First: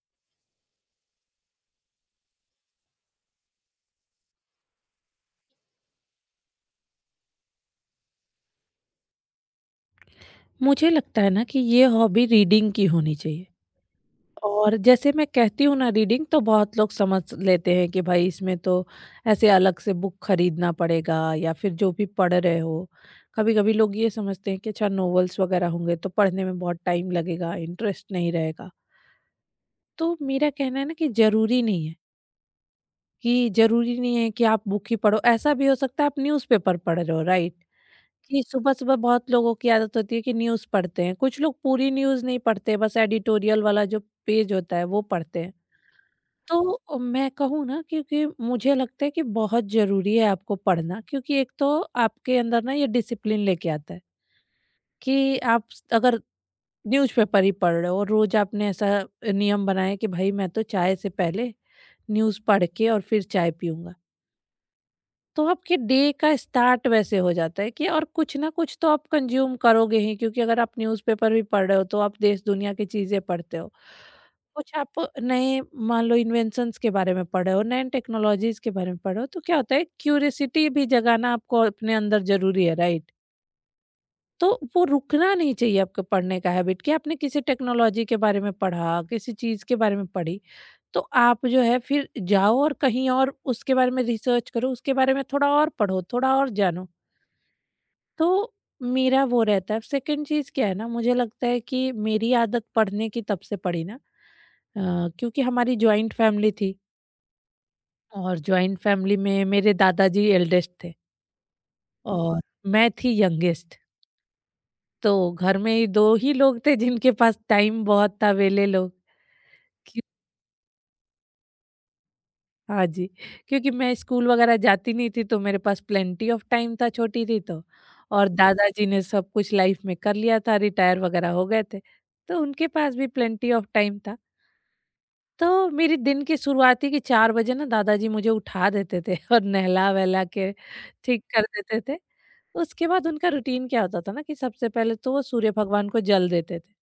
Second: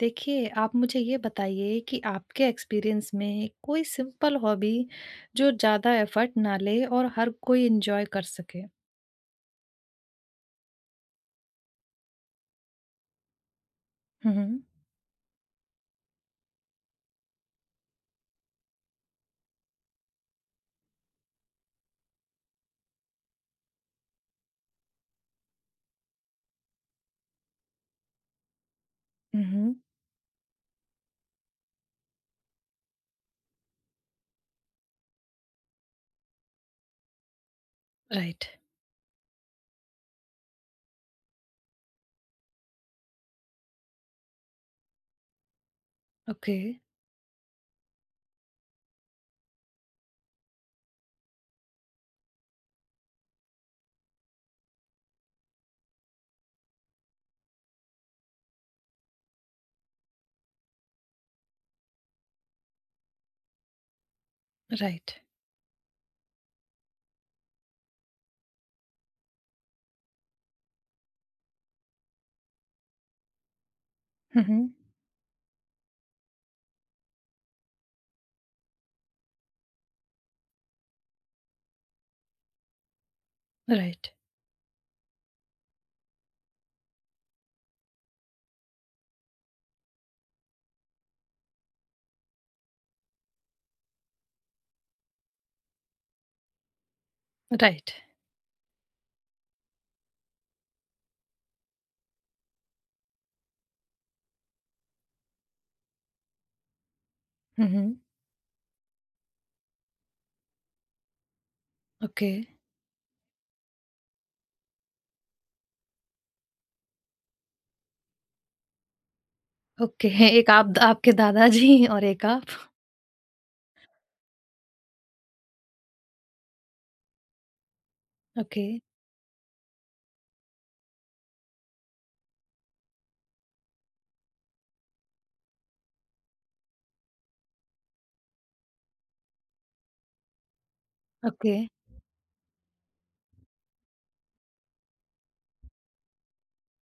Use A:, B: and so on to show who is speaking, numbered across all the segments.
A: देखिए, आप मुझे ये बताइए कि आपके एक्सपीरियंस में कोई सिंपल हॉबी जो ज़्यादा एफर्ट ना ले और हर कोई एन्जॉय कर सके?
B: मुझे लगता है ना कि ये हॉबी रीडिंग की होनी चाहिए।
A: हुँ, हुँ।
B: और जैसे मैं कहती हूँ ना, रीडिंग तो बहुत लोग समझ लेते हैं कि भाई इसमें तो ऐसे अलग से बुक खरीदना पड़ेगा या फिर जो भी पढ़ रहे हो। कभी कभी लोग ये समझते हैं कि अच्छा नॉवेल्स वगैरह होंगे तो पढ़ने में बहुत टाइम लगेगा, इंटरेस्ट नहीं रहेगा।
A: हुँ, हुँ।
B: तो मेरा कहना है ना कि जरूरी नहीं है कि आप बुक ही पढ़ो। ऐसा भी हो सकता है आप न्यूज़पेपर पढ़ रहे हो, राइट? कि
A: राइट।
B: सुबह-सुबह बहुत लोगों की आदत होती है कि न्यूज़ पढ़ते हैं। कुछ लोग पूरी न्यूज़ नहीं पढ़ते, बस एडिटोरियल वाला जो पेज होता है वो पढ़ते हैं।
A: ओके।
B: तो मैं कहूँ ना, क्योंकि मुझे लगता है कि बहुत ज़रूरी है आपको पढ़ना। क्योंकि एक तो आपके अंदर ना ये डिसिप्लिन लेके आता है कि आप स अगर न्यूज़पेपर ही पढ़ रहे हो और रोज़ आपने ऐसा नियम बनाया कि भाई मैं तो चाय से पहले न्यूज़ पढ़ के और फिर चाय पीऊँगा।
A: राइट।
B: तो आपके डे का स्टार्ट वैसे हो जाता है कि और कुछ ना कुछ तो आप कंज्यूम करोगे ही। क्योंकि अगर आप न्यूज़पेपर भी पढ़ रहे हो तो आप देश दुनिया की चीजें पढ़ते हो।
A: हुँ, हुँ।
B: कुछ आप नए, मान लो इन्वेंशंस के बारे में पढ़ रहे हो, नए टेक्नोलॉजीज के बारे में पढ़ रहे हो, तो क्या होता है क्यूरियोसिटी भी जगाना आपको अपने अंदर ज़रूरी है, राइट?
A: राइट।
B: तो वो रुकना नहीं चाहिए आपके पढ़ने का हैबिट कि आपने किसी टेक्नोलॉजी के बारे में पढ़ा, किसी चीज़ के बारे में पढ़ी, तो आप जो है फिर जाओ और कहीं और उसके बारे में रिसर्च करो, उसके बारे में थोड़ा और पढ़ो, थोड़ा और जानो।
A: राइट।
B: तो मेरा वो रहता है। सेकंड चीज़ क्या है ना, मुझे लगता है कि मेरी आदत पढ़ने की तब से पड़ी ना, क्योंकि हमारी जॉइंट फैमिली थी।
A: हुँ, हुँ।
B: और जॉइंट फैमिली में मेरे दादाजी एल्डेस्ट थे
A: ओके।
B: और मैं थी यंगेस्ट। तो घर में 2 ही लोग थे जिनके पास टाइम बहुत था, वेले लोग। क्यों?
A: ओके। एक आप आपके दादाजी और एक आप।
B: हाँ जी, क्योंकि मैं स्कूल वगैरह जाती नहीं थी तो मेरे पास प्लेंटी ऑफ टाइम था, छोटी थी तो। और
A: ओके।
B: दादाजी ने सब कुछ लाइफ में कर लिया था, रिटायर वगैरह हो गए थे, तो उनके पास भी प्लेंटी ऑफ टाइम था। तो मेरी दिन की शुरुआत ही कि 4 बजे ना दादाजी मुझे उठा देते थे और नहला-वहला के ठीक कर
A: ओके।
B: देते थे। उसके बाद उनका रूटीन क्या होता था ना कि सबसे पहले तो वो सूर्य भगवान को जल देते थे।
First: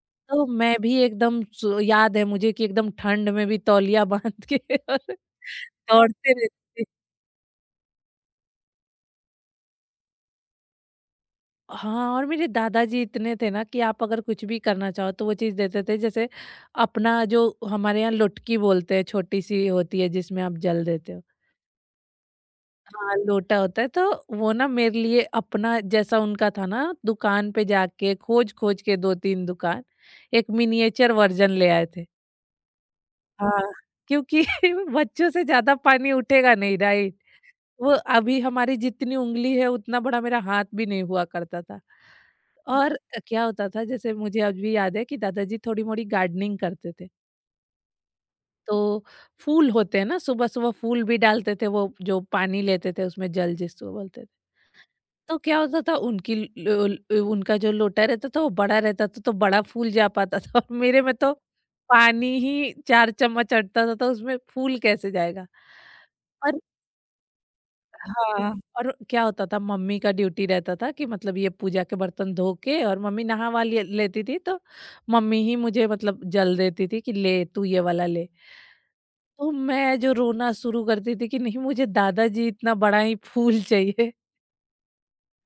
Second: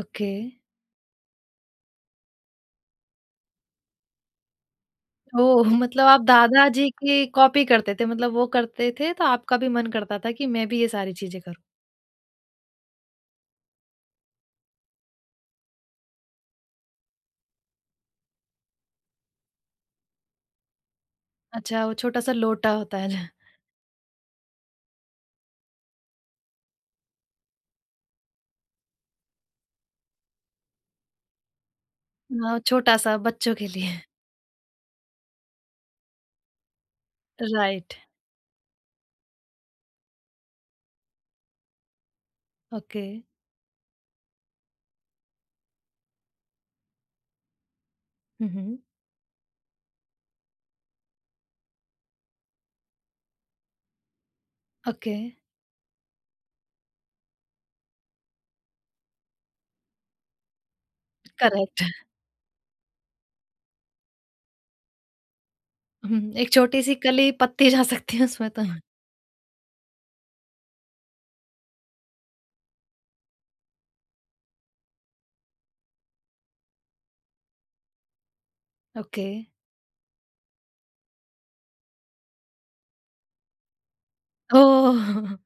A: ओके।
B: तो मैं भी एकदम याद है मुझे कि एकदम ठंड में भी तौलिया बाँध के और
A: ओह! मतलब आप
B: दौड़ते रहते थे।
A: दादाजी की कॉपी करते थे। मतलब वो करते थे तो आपका भी मन करता था कि मैं भी ये सारी चीज़ें करूँ।
B: हाँ, और मेरे दादाजी इतने थे ना कि आप अगर कुछ भी करना चाहो तो वो चीज़ देते थे। जैसे अपना जो हमारे यहाँ लुटकी बोलते हैं, छोटी-सी होती है जिसमें आप जल देते हो।
A: अच्छा, वो छोटा-सा लोटा होता
B: हाँ,
A: है।
B: लोटा होता है तो वो ना मेरे लिए अपना जैसा उनका था ना, दुकान पे जाके खोज-खोज के 2-3 दुकान, एक मिनिएचर वर्ज़न ले आए थे।
A: हाँ, छोटा-सा बच्चों
B: हाँ,
A: के लिए।
B: क्योंकि बच्चों से ज़्यादा पानी उठेगा नहीं, राइट? वो
A: राइट,
B: अभी हमारी जितनी उंगली है उतना बड़ा मेरा हाथ भी नहीं हुआ करता था। और
A: ओके।
B: क्या होता था, जैसे मुझे आज भी याद है कि दादाजी थोड़ी-मोड़ी गार्डनिंग करते थे।
A: हुँ, हुँ।
B: तो फूल होते हैं ना, सुबह-सुबह फूल भी डालते थे वो, जो पानी लेते थे उसमें जल जिसको बोलते थे।
A: ओके,
B: तो क्या होता था उनकी ल ल उनका जो लोटा रहता था वो बड़ा रहता था तो बड़ा फूल जा पाता था और मेरे में तो
A: करेक्ट।
B: पानी ही 4 चम्मच अटता था, तो उसमें फूल कैसे जाएगा?
A: हुँ, एक
B: और
A: छोटी-सी कली पत्ती जा सकती है उसमें
B: हाँ,
A: तो।
B: और क्या होता था मम्मी का ड्यूटी रहता था कि मतलब ये पूजा के बर्तन धो के और मम्मी लेती थी तो मम्मी ही मुझे मतलब जल देती थी कि ले तू ये वाला ले।
A: ओके।
B: तो मैं जो रोना शुरू करती थी कि नहीं, मुझे दादाजी इतना बड़ा ही फूल चाहिए।
A: ओह!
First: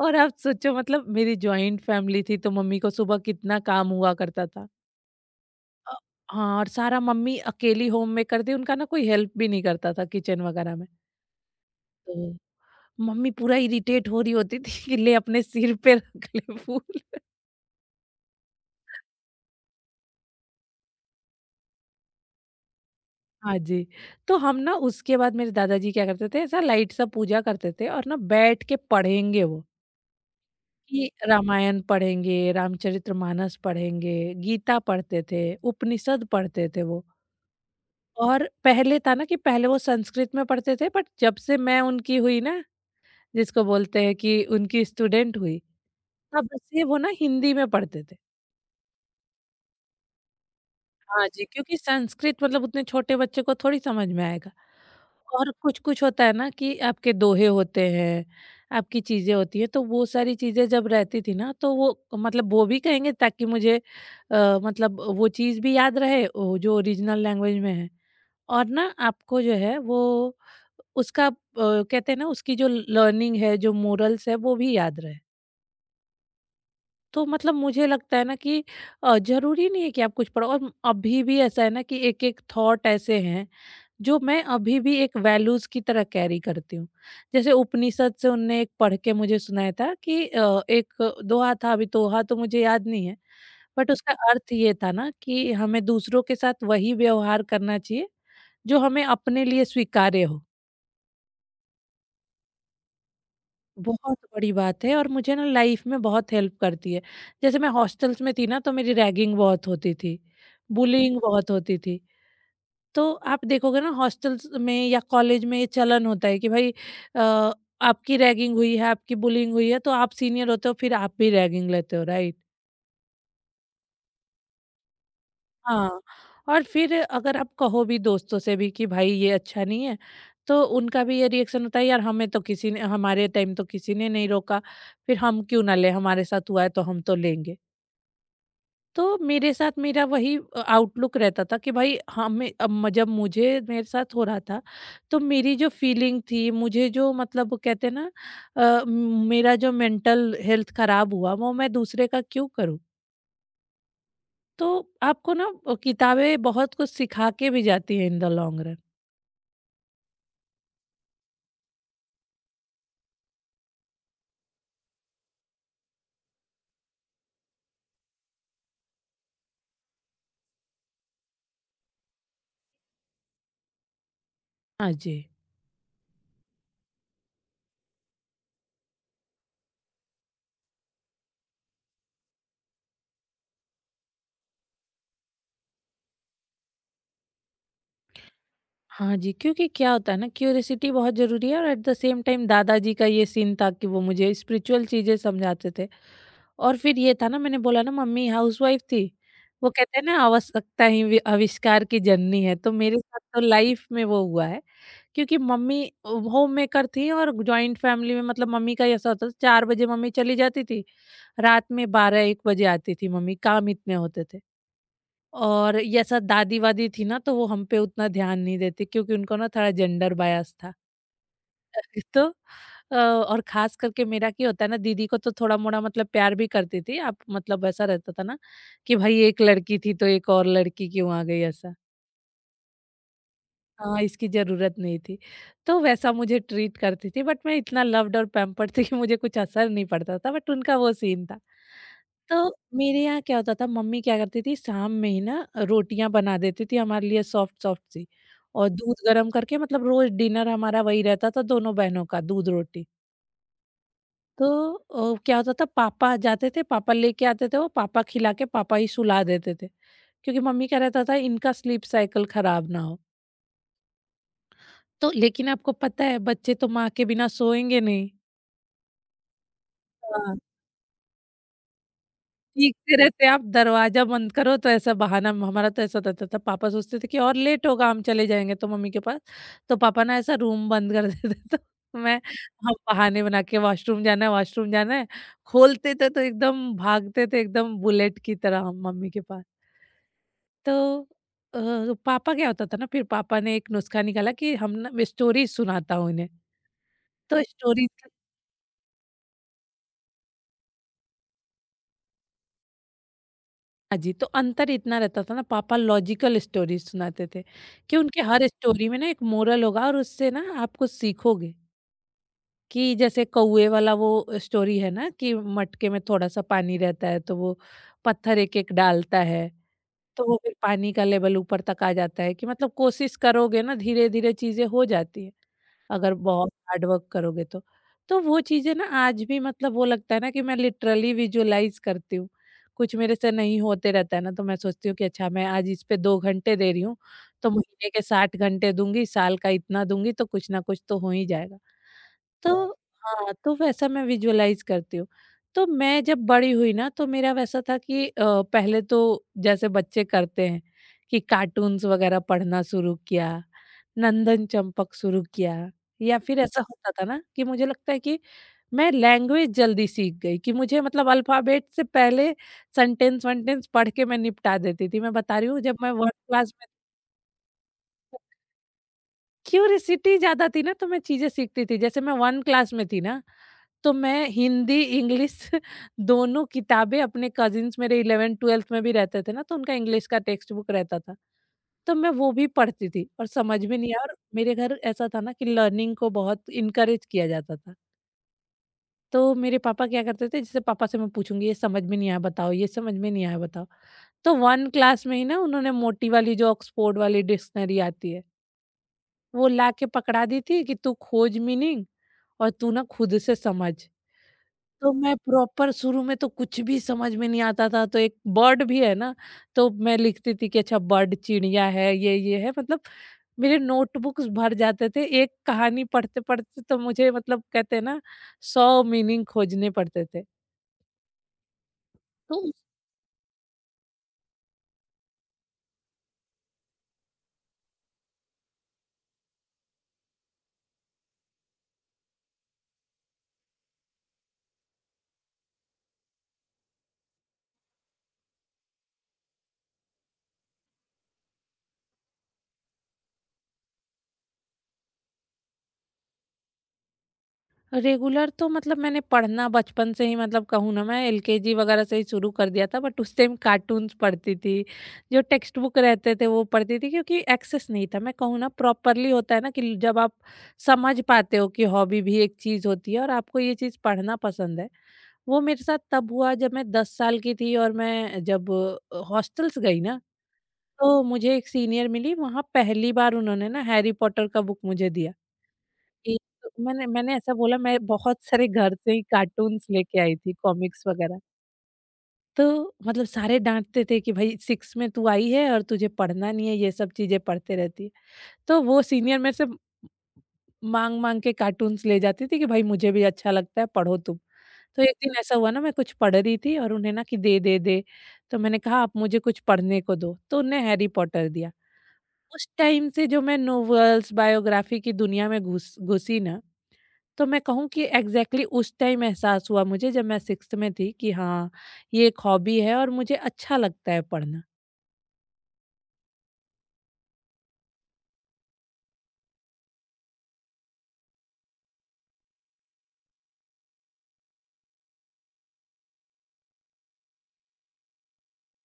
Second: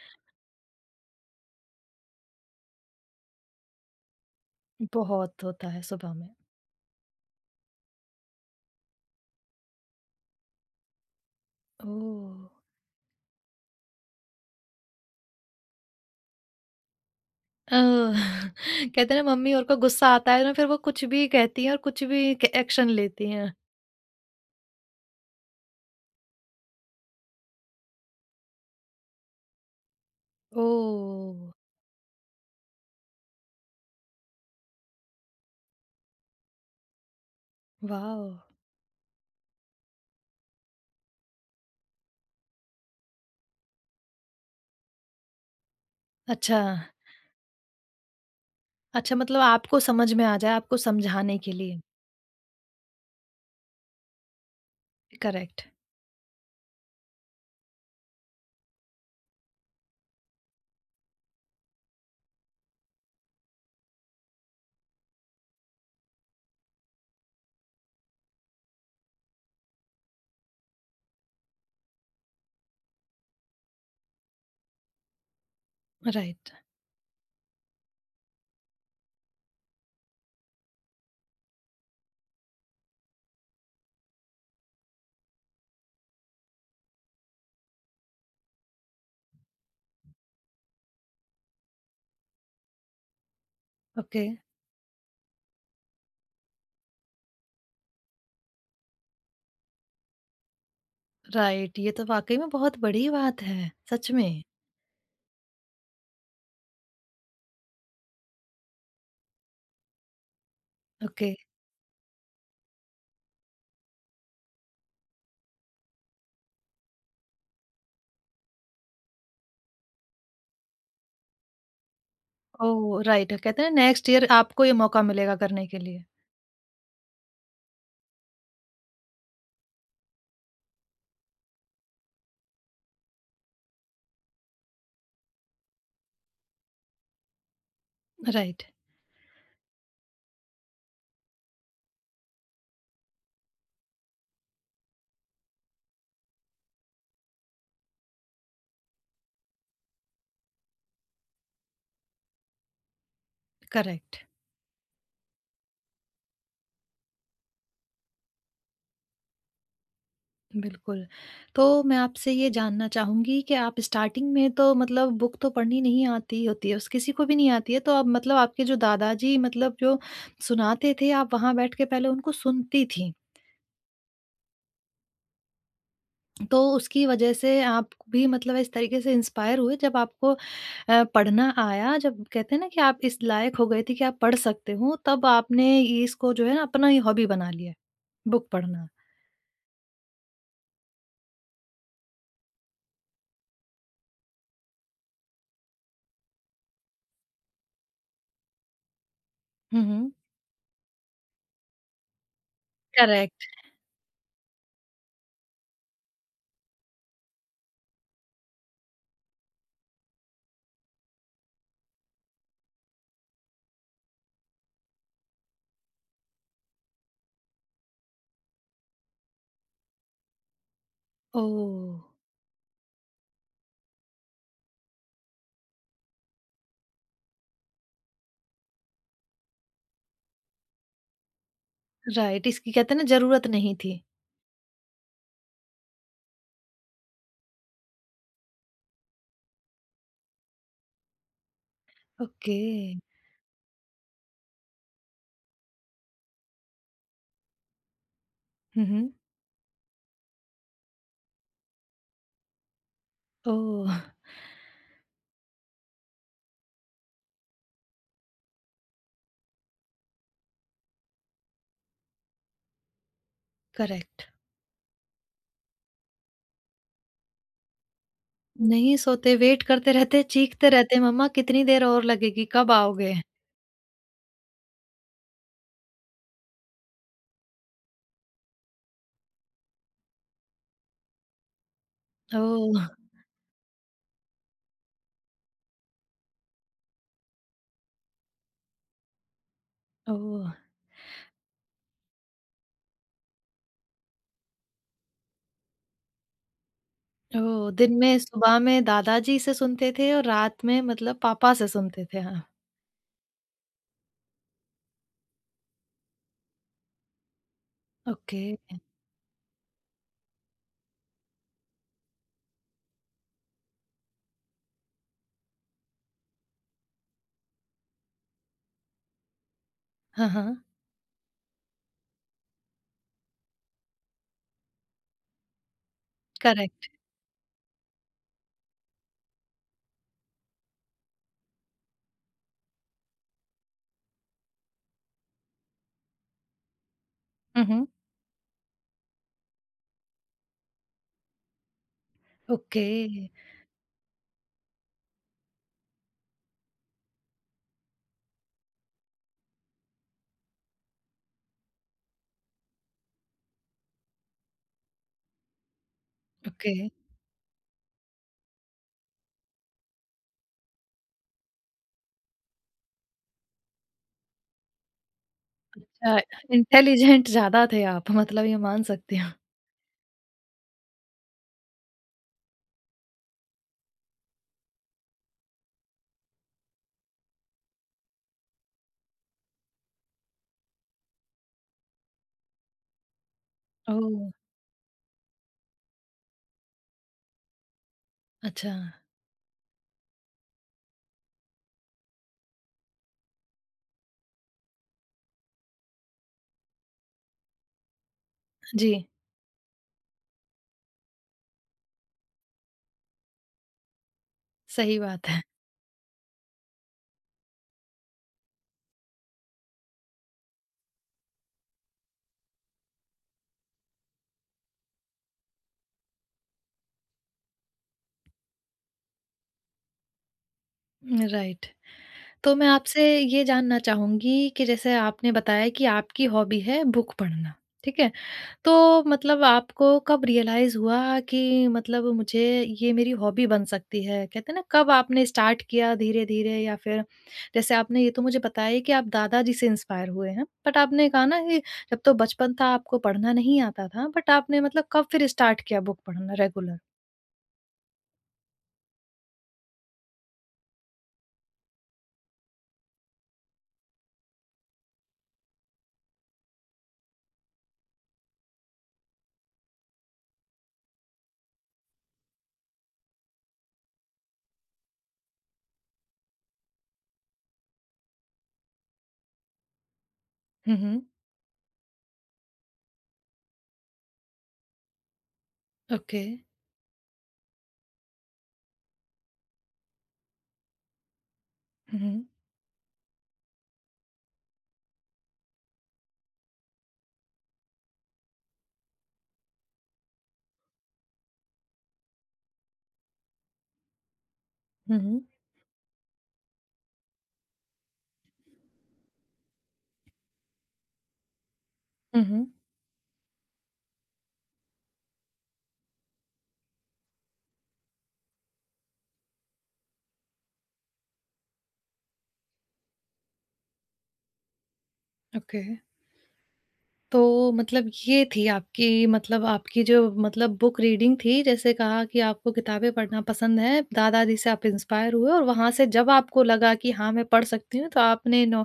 B: और आप सोचो, मतलब मेरी जॉइंट फैमिली थी तो मम्मी को सुबह कितना काम हुआ करता था।
A: बहुत होता है
B: अ,
A: सुबह में।
B: हाँ, और सारा मम्मी अकेली होम में करती, उनका ना कोई हेल्प भी नहीं करता था किचन वगैरह में।
A: ओह!
B: मम्मी पूरा इरिटेट हो रही होती थी कि ले अपने सिर पे रख ले फूल।
A: ओह! कहते हैं ना मम्मी और को गुस्सा आता है ना फिर वो कुछ भी कहती हैं और कुछ भी क एक्शन लेती हैं।
B: हाँ जी। तो हम ना उसके बाद मेरे दादाजी क्या करते थे ऐसा लाइट सा पूजा करते थे और ना बैठ के पढ़ेंगे वो, कि
A: ओह!
B: रामायण पढ़ेंगे, रामचरितमानस पढ़ेंगे, गीता पढ़ते थे, उपनिषद पढ़ते थे वो।
A: वाव!
B: और पहले था ना कि पहले वो संस्कृत में पढ़ते थे, बट जब से मैं उनकी हुई ना, जिसको बोलते हैं कि उनकी स्टूडेंट हुई, तब
A: अच्छा,
B: से वो ना हिंदी में पढ़ते थे।
A: अच्छा मतलब आपको समझ में आ जाए आपको
B: हाँ
A: समझाने
B: जी,
A: के
B: क्योंकि
A: लिए।
B: संस्कृत मतलब उतने छोटे बच्चे को थोड़ी समझ में आएगा। और
A: करेक्ट,
B: कुछ-कुछ होता है ना कि आपके दोहे होते हैं, आपकी चीज़ें होती हैं, तो वो सारी चीज़ें जब रहती थी ना तो वो मतलब वो भी कहेंगे ताकि मुझे मतलब वो चीज़ भी याद रहे ओ, जो ओरिजिनल लैंग्वेज में है। और ना आपको जो है वो उसका कहते हैं ना, उसकी जो लर्निंग है, जो मोरल्स है वो भी याद रहे।
A: राइट,
B: तो मतलब मुझे लगता है ना कि ज़रूरी नहीं है कि आप कुछ पढ़ो और अभी भी ऐसा है ना कि एक-एक थॉट ऐसे हैं, जो मैं अभी भी एक वैल्यूज़ की तरह कैरी करती हूँ। जैसे उपनिषद से उनने एक पढ़ के मुझे सुनाया था कि एक दोहा था, अभी दोहा तो मुझे याद नहीं है, बट उसका
A: ओके।
B: अर्थ ये था ना कि हमें दूसरों के साथ वही व्यवहार करना चाहिए, जो हमें अपने लिए स्वीकार्य हो।
A: राइट, ये तो वाकई में बहुत बड़ी बात है सच
B: बहुत
A: में।
B: बड़ी बात है और मुझे ना लाइफ में बहुत हेल्प करती है। जैसे मैं हॉस्टल्स में थी ना तो मेरी रैगिंग बहुत होती थी, बुलिंग
A: ओके।
B: बहुत होती थी। तो आप देखोगे ना हॉस्टल्स में या कॉलेज में ये चलन होता है कि भाई अ, आपकी रैगिंग हुई है, आपकी बुलिंग हुई है, तो आप सीनियर होते हो फिर आप भी रैगिंग लेते हो, राइट?
A: ओ राइट, कहते हैं नेक्स्ट ईयर आपको ये मौका मिलेगा करने के
B: हाँ,
A: लिए।
B: और फिर अगर आप कहो भी दोस्तों से भी कि भाई ये अच्छा नहीं है, तो उनका भी ये रिएक्शन होता है यार हमें तो किसी ने हमारे टाइम तो किसी ने नहीं रोका, फिर हम क्यों ना लें, हमारे साथ हुआ है तो हम तो लेंगे।
A: राइट।
B: तो मेरे साथ मेरा वही आउटलुक रहता था कि भाई हमें अब म जब मुझे मेरे साथ हो रहा था, तो मेरी जो फीलिंग थी, मुझे जो मतलब वो कहते हैं ना मेरा जो मेंटल हेल्थ खराब हुआ वो मैं दूसरे का क्यों करूँ?
A: करेक्ट।
B: तो आपको ना किताबें बहुत कुछ सिखा के भी जाती है इन द लॉन्ग रन।
A: बिल्कुल। तो मैं आपसे ये जानना चाहूंगी कि आप स्टार्टिंग में तो मतलब बुक तो पढ़नी नहीं आती होती है, उस किसी को भी नहीं आती है, तो अब मतलब आपके जो दादाजी मतलब जो सुनाते थे, आप वहां बैठ के पहले उनको सुनती थी।
B: हाँ जी।
A: तो उसकी वजह से आप भी मतलब इस तरीके से इंस्पायर हुए, जब आपको पढ़ना आया, जब कहते हैं ना कि आप इस लायक हो गए थे कि आप पढ़ सकते हो, तब आपने ये इसको जो है ना अपना ये हॉबी बना लिया, बुक पढ़ना।
B: हाँ जी, क्योंकि क्या होता है ना क्यूरियोसिटी बहुत ज़रूरी है और एट द सेम टाइम दादाजी का ये सीन था कि वो मुझे स्पिरिचुअल चीज़ें समझाते थे। और फिर ये था ना मैंने बोला ना मम्मी हाउसवाइफ थी। वो
A: हुँ,
B: कहते हैं
A: हुँ।
B: ना आवश्यकता ही वि आविष्कार की जननी है, तो मेरे साथ तो
A: करेक्ट।
B: लाइफ में वो हुआ है। क्योंकि मम्मी होममेकर थी और जॉइंट फैमिली में मतलब मम्मी का ऐसा होता था 4 बजे मम्मी चली जाती थी, रात में 12-1 बजे आती थी मम्मी, काम इतने होते थे। और ये ऐसा दादी-वादी थी ना तो वो हम पे उतना ध्यान नहीं देती क्योंकि उनको ना थोड़ा जेंडर बायस था।
A: ओह!
B: तो और ख़ास करके मेरा क्या होता है ना दीदी को तो थोड़ा-मोड़ा मतलब प्यार भी करती थी। आप मतलब ऐसा रहता था ना कि भाई एक लड़की थी तो एक और लड़की क्यों आ गई ऐसा।
A: राइट, इसकी कहते हैं ना ज़रूरत नहीं थी।
B: हाँ, इसकी ज़रूरत नहीं थी। तो वैसा मुझे ट्रीट करती थी, बट मैं इतना लव्ड और पैम्पर्ड थी कि मुझे कुछ असर नहीं पड़ता था, बट उनका वो सीन था। तो
A: ओके।
B: मेरे यहाँ क्या होता था मम्मी क्या करती थी शाम में ही ना रोटियाँ बना देती थी हमारे लिए सॉफ्ट-सॉफ्ट सी और
A: हुँ,
B: दूध
A: हुँ।
B: गरम करके मतलब रोज़ डिनर हमारा वही रहता था दोनों बहनों का, दूध रोटी।
A: ओह!
B: तो क्या होता था पापा जाते थे, पापा लेके आते थे, वो पापा खिला के पापा ही सुला देते थे। क्योंकि मम्मी का रहता था इनका स्लीप साइकिल खराब ना हो।
A: करेक्ट।
B: तो लेकिन आपको पता है बच्चे तो माँ के बिना सोएंगे नहीं।
A: नहीं सोते, वेट करते रहते,
B: हाँ।
A: चीखते रहते, मम्मा कितनी देर और लगेगी, कब
B: चीखते
A: आओगे?
B: रहते, आप दरवाज़ा बंद करो तो ऐसा बहाना हमारा तो ऐसा रहता था पापा सोचते थे कि और लेट होगा, हम चले जाएँगे तो मम्मी के पास। तो पापा ना ऐसा रूम बंद कर देते थे तो मैं हम
A: ओह!
B: बहाने बना के वॉशरूम जाना है, वॉशरूम जाना है, खोलते थे तो एकदम भागते थे एकदम बुलेट की तरह हम मम्मी के पास।
A: ओह!
B: तो पापा क्या होता था ना फिर पापा ने एक नुस्खा निकाला कि हम ना मैं स्टोरीज़ सुनाता हूँ इन्हें। तो
A: ओह! दिन
B: स्टोरीज़
A: में सुबह में दादाजी से सुनते थे और रात में मतलब पापा से सुनते थे। हाँ।
B: हाँ जी, तो अंतर इतना रहता था ना पापा लॉजिकल स्टोरीज सुनाते थे कि उनके
A: ओके।
B: हर स्टोरी में ना एक मोरल होगा और उससे ना आप कुछ सीखोगे कि जैसे कौए वाला वो स्टोरी है ना कि मटके में थोड़ा-सा पानी रहता है तो वो पत्थर एक-एक डालता है, तो
A: हाँ,
B: वो फिर
A: हाँ।
B: पानी का लेवल ऊपर तक आ जाता है कि मतलब कोशिश करोगे ना धीरे-धीरे चीज़ें हो जाती हैं। अगर बहुत हार्ड
A: करेक्ट।
B: वर्क करोगे तो। तो वो चीज़ें ना आज भी मतलब वो लगता है ना कि मैं लिटरली विजुअलाइज़ करती हूँ। कुछ मेरे से नहीं होते रहता है ना तो मैं सोचती हूँ कि अच्छा मैं आज इस पे 2 घंटे दे रही हूँ, तो
A: हुँ, हुँ।
B: महीने के 60 घंटे दूँगी, साल का इतना दूँगी तो कुछ ना कुछ तो हो ही जाएगा। तो
A: ओके,
B: हाँ, तो वैसा मैं विजुअलाइज़ करती हूँ। तो मैं जब बड़ी हुई ना तो मेरा वैसा था पहले तो जैसे बच्चे करते हैं कि कार्टून्स वगैरह पढ़ना शुरू किया, नंदन चंपक शुरू किया। या फिर ऐसा
A: ओके।
B: होता था ना कि मुझे लगता है कि मैं लैंग्वेज जल्दी सीख गई कि मुझे मतलब अल्फाबेट से पहले सेंटेंस वेंटेंस पढ़ के मैं निपटा देती थी, मैं बता रही हूँ जब मैं वन
A: अ,
B: क्लास में
A: इंटेलिजेंट ज़्यादा थे आप, मतलब ये मान सकती हूँ।
B: क्यूरिसिटी ज्यादा थी ना, तो मैं चीजें सीखती थी। जैसे मैं वन क्लास में थी ना तो मैं हिंदी इंग्लिश दोनों किताबें, अपने कजिन्स मेरे इलेवेंथ ट्वेल्थ में भी रहते थे ना तो उनका इंग्लिश का टेक्स्ट बुक रहता था तो मैं वो भी पढ़ती थी और समझ में नहीं आया, और
A: ओह!
B: मेरे घर ऐसा था ना कि लर्निंग को बहुत इनकरेज किया जाता था।
A: अच्छा।
B: तो मेरे पापा क्या करते थे, जैसे पापा से मैं पूछूंगी ये समझ में नहीं आया बताओ, ये समझ में नहीं आया बताओ। तो वन क्लास में ही ना उन्होंने मोटी वाली जो ऑक्सफोर्ड वाली डिक्शनरी आती है
A: जी,
B: वो ला के पकड़ा दी थी कि तू खोज मीनिंग और तू ना खुद से समझ। तो
A: सही
B: मैं
A: बात है।
B: प्रॉपर, शुरू में तो कुछ भी समझ में नहीं आता था, तो एक बर्ड भी है ना तो मैं लिखती थी कि अच्छा बर्ड चिड़िया है, ये है मतलब। मेरे नोटबुक्स भर जाते थे एक कहानी पढ़ते पढ़ते, तो मुझे मतलब कहते हैं ना, 100 मीनिंग खोजने पड़ते थे।
A: राइट।
B: तो
A: तो मैं आपसे ये जानना चाहूँगी कि जैसे आपने बताया कि आपकी हॉबी है बुक पढ़ना, ठीक है? तो मतलब आपको कब रियलाइज़ हुआ कि मतलब मुझे ये मेरी हॉबी बन सकती है? कहते हैं ना, कब आपने स्टार्ट किया धीरे-धीरे, या फिर जैसे आपने ये तो मुझे बताया ही कि आप दादाजी से इंस्पायर हुए हैं। बट आपने कहा ना कि जब तो बचपन था आपको पढ़ना नहीं आता था, बट आपने मतलब कब फिर स्टार्ट किया बुक पढ़ना रेगुलर?
B: रेगुलर तो मतलब मैंने पढ़ना बचपन से ही, मतलब कहूँ ना मैं एलकेजी वगैरह से ही शुरू कर दिया था, बट उस टाइम कार्टून्स पढ़ती थी, जो टेक्स्ट बुक रहते थे वो पढ़ती थी, क्योंकि एक्सेस नहीं था मैं कहूँ ना। प्रॉपरली होता है ना कि जब आप समझ पाते हो कि हॉबी भी एक चीज़ होती है और आपको ये चीज़ पढ़ना पसंद है, वो मेरे साथ तब हुआ जब मैं 10 साल की थी और मैं जब हॉस्टल्स गई ना,
A: हुँ,
B: तो
A: हुँ।
B: मुझे एक सीनियर मिली वहाँ, पहली बार उन्होंने ना हैरी पॉटर का बुक मुझे दिया। जी,
A: ओके।
B: तो मैंने मैंने ऐसा बोला, मैं बहुत सारे घर से ही कार्टून्स लेके आई थी, कॉमिक्स वगैरह।
A: हुँ, हुँ।
B: तो मतलब सारे डाँटते थे कि भई 6 में तू आई है और तुझे पढ़ना नहीं है, ये सब चीज़ें पढ़ते रहती है। तो वो सीनियर मेरे से माँग-माँग के कार्टून्स ले जाती थी कि भाई मुझे भी अच्छा लगता है, पढ़ो तुम। तो एक
A: हुँ,
B: दिन
A: हुँ।
B: ऐसा हुआ ना, मैं कुछ पढ़ रही थी और उन्हें ना कि दे, दे, दे। तो मैंने कहा आप मुझे कुछ पढ़ने को दो, तो उन्हें हैरी पॉटर दिया।
A: हुँ,
B: उस
A: हुँ।
B: टाइम से जो मैं नोवेल्स, बायोग्राफी की दुनिया में घुस घुसी ना, तो मैं कहूँ कि एग्जैक्टली उस टाइम एहसास हुआ मुझे, जब मैं सिक्स्थ में थी, कि हाँ ये एक हॉबी है और मुझे अच्छा लगता है पढ़ना।
A: ओके। तो मतलब ये थी आपकी मतलब आपकी जो मतलब बुक रीडिंग थी, जैसे कहा कि आपको किताबें पढ़ना पसंद है, दादाजी से आप इंस्पायर हुए और वहाँ से जब आपको लगा कि हाँ मैं पढ़ सकती हूँ, तो आपने नो,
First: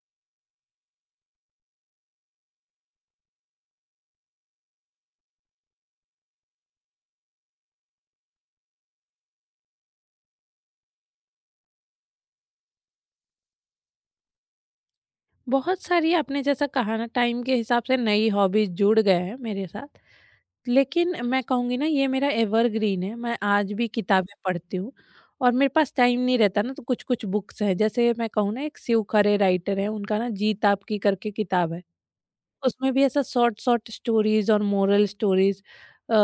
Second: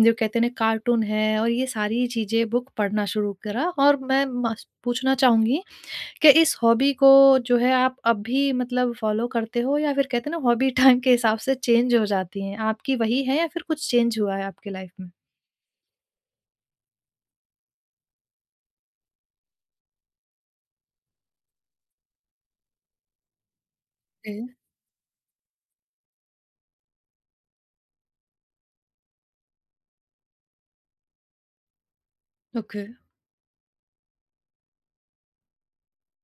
A: जो कहते हैं ना कार्टून है और ये सारी चीज़ें बुक पढ़ना शुरू करा। और मैं पूछना चाहूंगी कि इस हॉबी को जो है आप अब भी मतलब फॉलो करते हो, या फिर कहते हैं ना हॉबी टाइम के हिसाब से चेंज हो जाती हैं, आपकी वही है या फिर कुछ चेंज हुआ है आपकी लाइफ में?
B: बहुत सारी, आपने जैसा कहा ना, टाइम के हिसाब से नई हॉबीज जुड़ गए हैं मेरे साथ, लेकिन मैं कहूँगी ना ये मेरा एवरग्रीन है, मैं आज भी किताबें पढ़ती हूँ। और मेरे पास टाइम नहीं रहता ना, तो कुछ कुछ बुक्स हैं, जैसे मैं कहूँ ना, एक शिव खरे राइटर हैं, उनका ना जीत आपकी करके किताब है,
A: ओके।
B: उसमें भी ऐसा शॉर्ट शॉर्ट स्टोरीज और मोरल स्टोरीज अ,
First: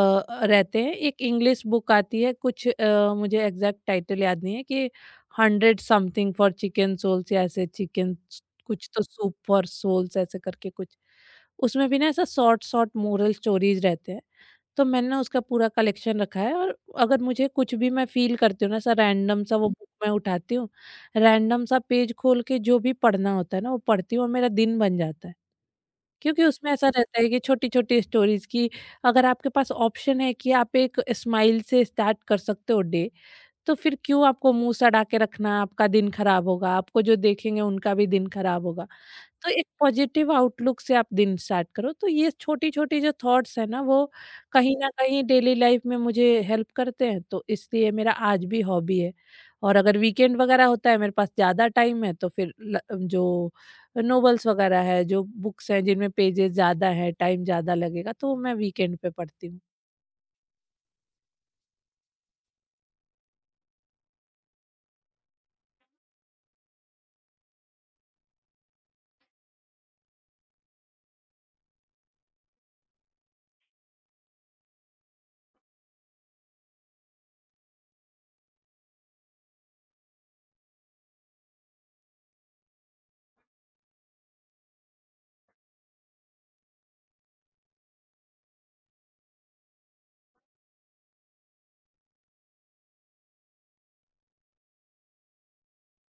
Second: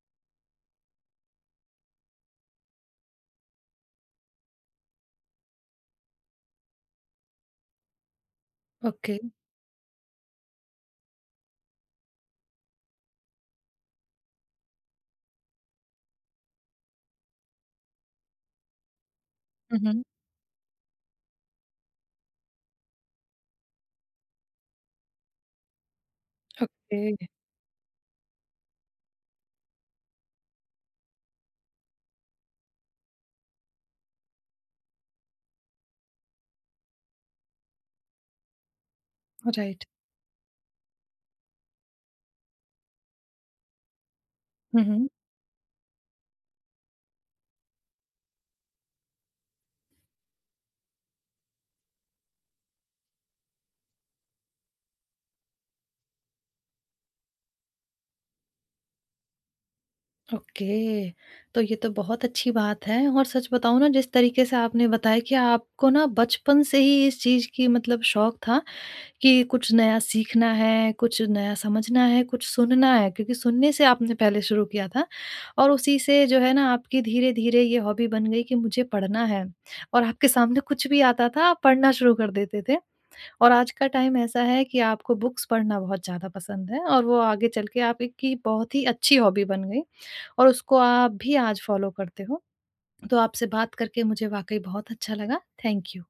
B: रहते हैं। एक इंग्लिश बुक आती है कुछ, मुझे एग्जैक्ट टाइटल याद नहीं है, कि hundred something for chicken souls या ऐसे चिकन, कुछ तो
A: ओके।
B: सूप फॉर सोल्स ऐसे करके कुछ। उसमें भी ना ऐसा शॉर्ट शॉर्ट मोरल स्टोरीज रहते हैं। तो मैंने ना उसका पूरा कलेक्शन रखा है, और अगर मुझे कुछ भी मैं फील करती हूँ ना ऐसा रैंडम सा, वो बुक
A: ओके।
B: मैं उठाती हूँ, रैंडम सा पेज खोल के जो भी पढ़ना होता है ना वो पढ़ती हूँ और मेरा दिन बन जाता है। क्योंकि उसमें ऐसा रहता
A: ओके,
B: है कि छोटी-छोटी स्टोरीज़ की, अगर आपके पास ऑप्शन है कि आप एक स्माइल से स्टार्ट कर सकते हो डे, तो फिर क्यों आपको मुँह सड़ा के रखना, आपका दिन खराब होगा, आपको जो देखेंगे उनका भी दिन खराब होगा। तो एक
A: राइट।
B: पॉजिटिव आउटलुक से आप दिन स्टार्ट करो, तो ये छोटी-छोटी जो थॉट्स है ना, वो कहीं
A: हुँ,
B: न
A: हुँ।
B: कहीं डेली लाइफ में मुझे हेल्प करते हैं, तो इसलिए मेरा आज भी हॉबी है। और अगर वीकेंड वगैरह होता है, मेरे पास ज़्यादा टाइम है, तो फिर ल जो नॉवेल्स वगैरह है, जो बुक्स हैं जिनमें पेजेस ज़्यादा हैं, टाइम ज़्यादा लगेगा, तो मैं वीकेंड पे पढ़ती हूँ।
A: ओके, तो ये तो बहुत अच्छी बात है। और सच बताऊँ ना, जिस तरीके से आपने बताया कि आपको ना बचपन से ही इस चीज़ की मतलब शौक था कि कुछ नया सीखना है, कुछ नया समझना है, कुछ सुनना है, क्योंकि सुनने से आपने पहले शुरू किया था और उसी से जो है ना आपकी धीरे-धीरे ये हॉबी बन गई कि मुझे पढ़ना है, और आपके सामने कुछ भी आता था, आप पढ़ना शुरू कर देते थे। और आज का टाइम ऐसा है कि आपको बुक्स पढ़ना बहुत ज़्यादा पसंद है और वो आगे चल के आप एक की बहुत ही अच्छी हॉबी बन गई और उसको आप भी आज फॉलो करते हो। तो आपसे बात करके मुझे वाक़ई बहुत अच्छा लगा। Thank you.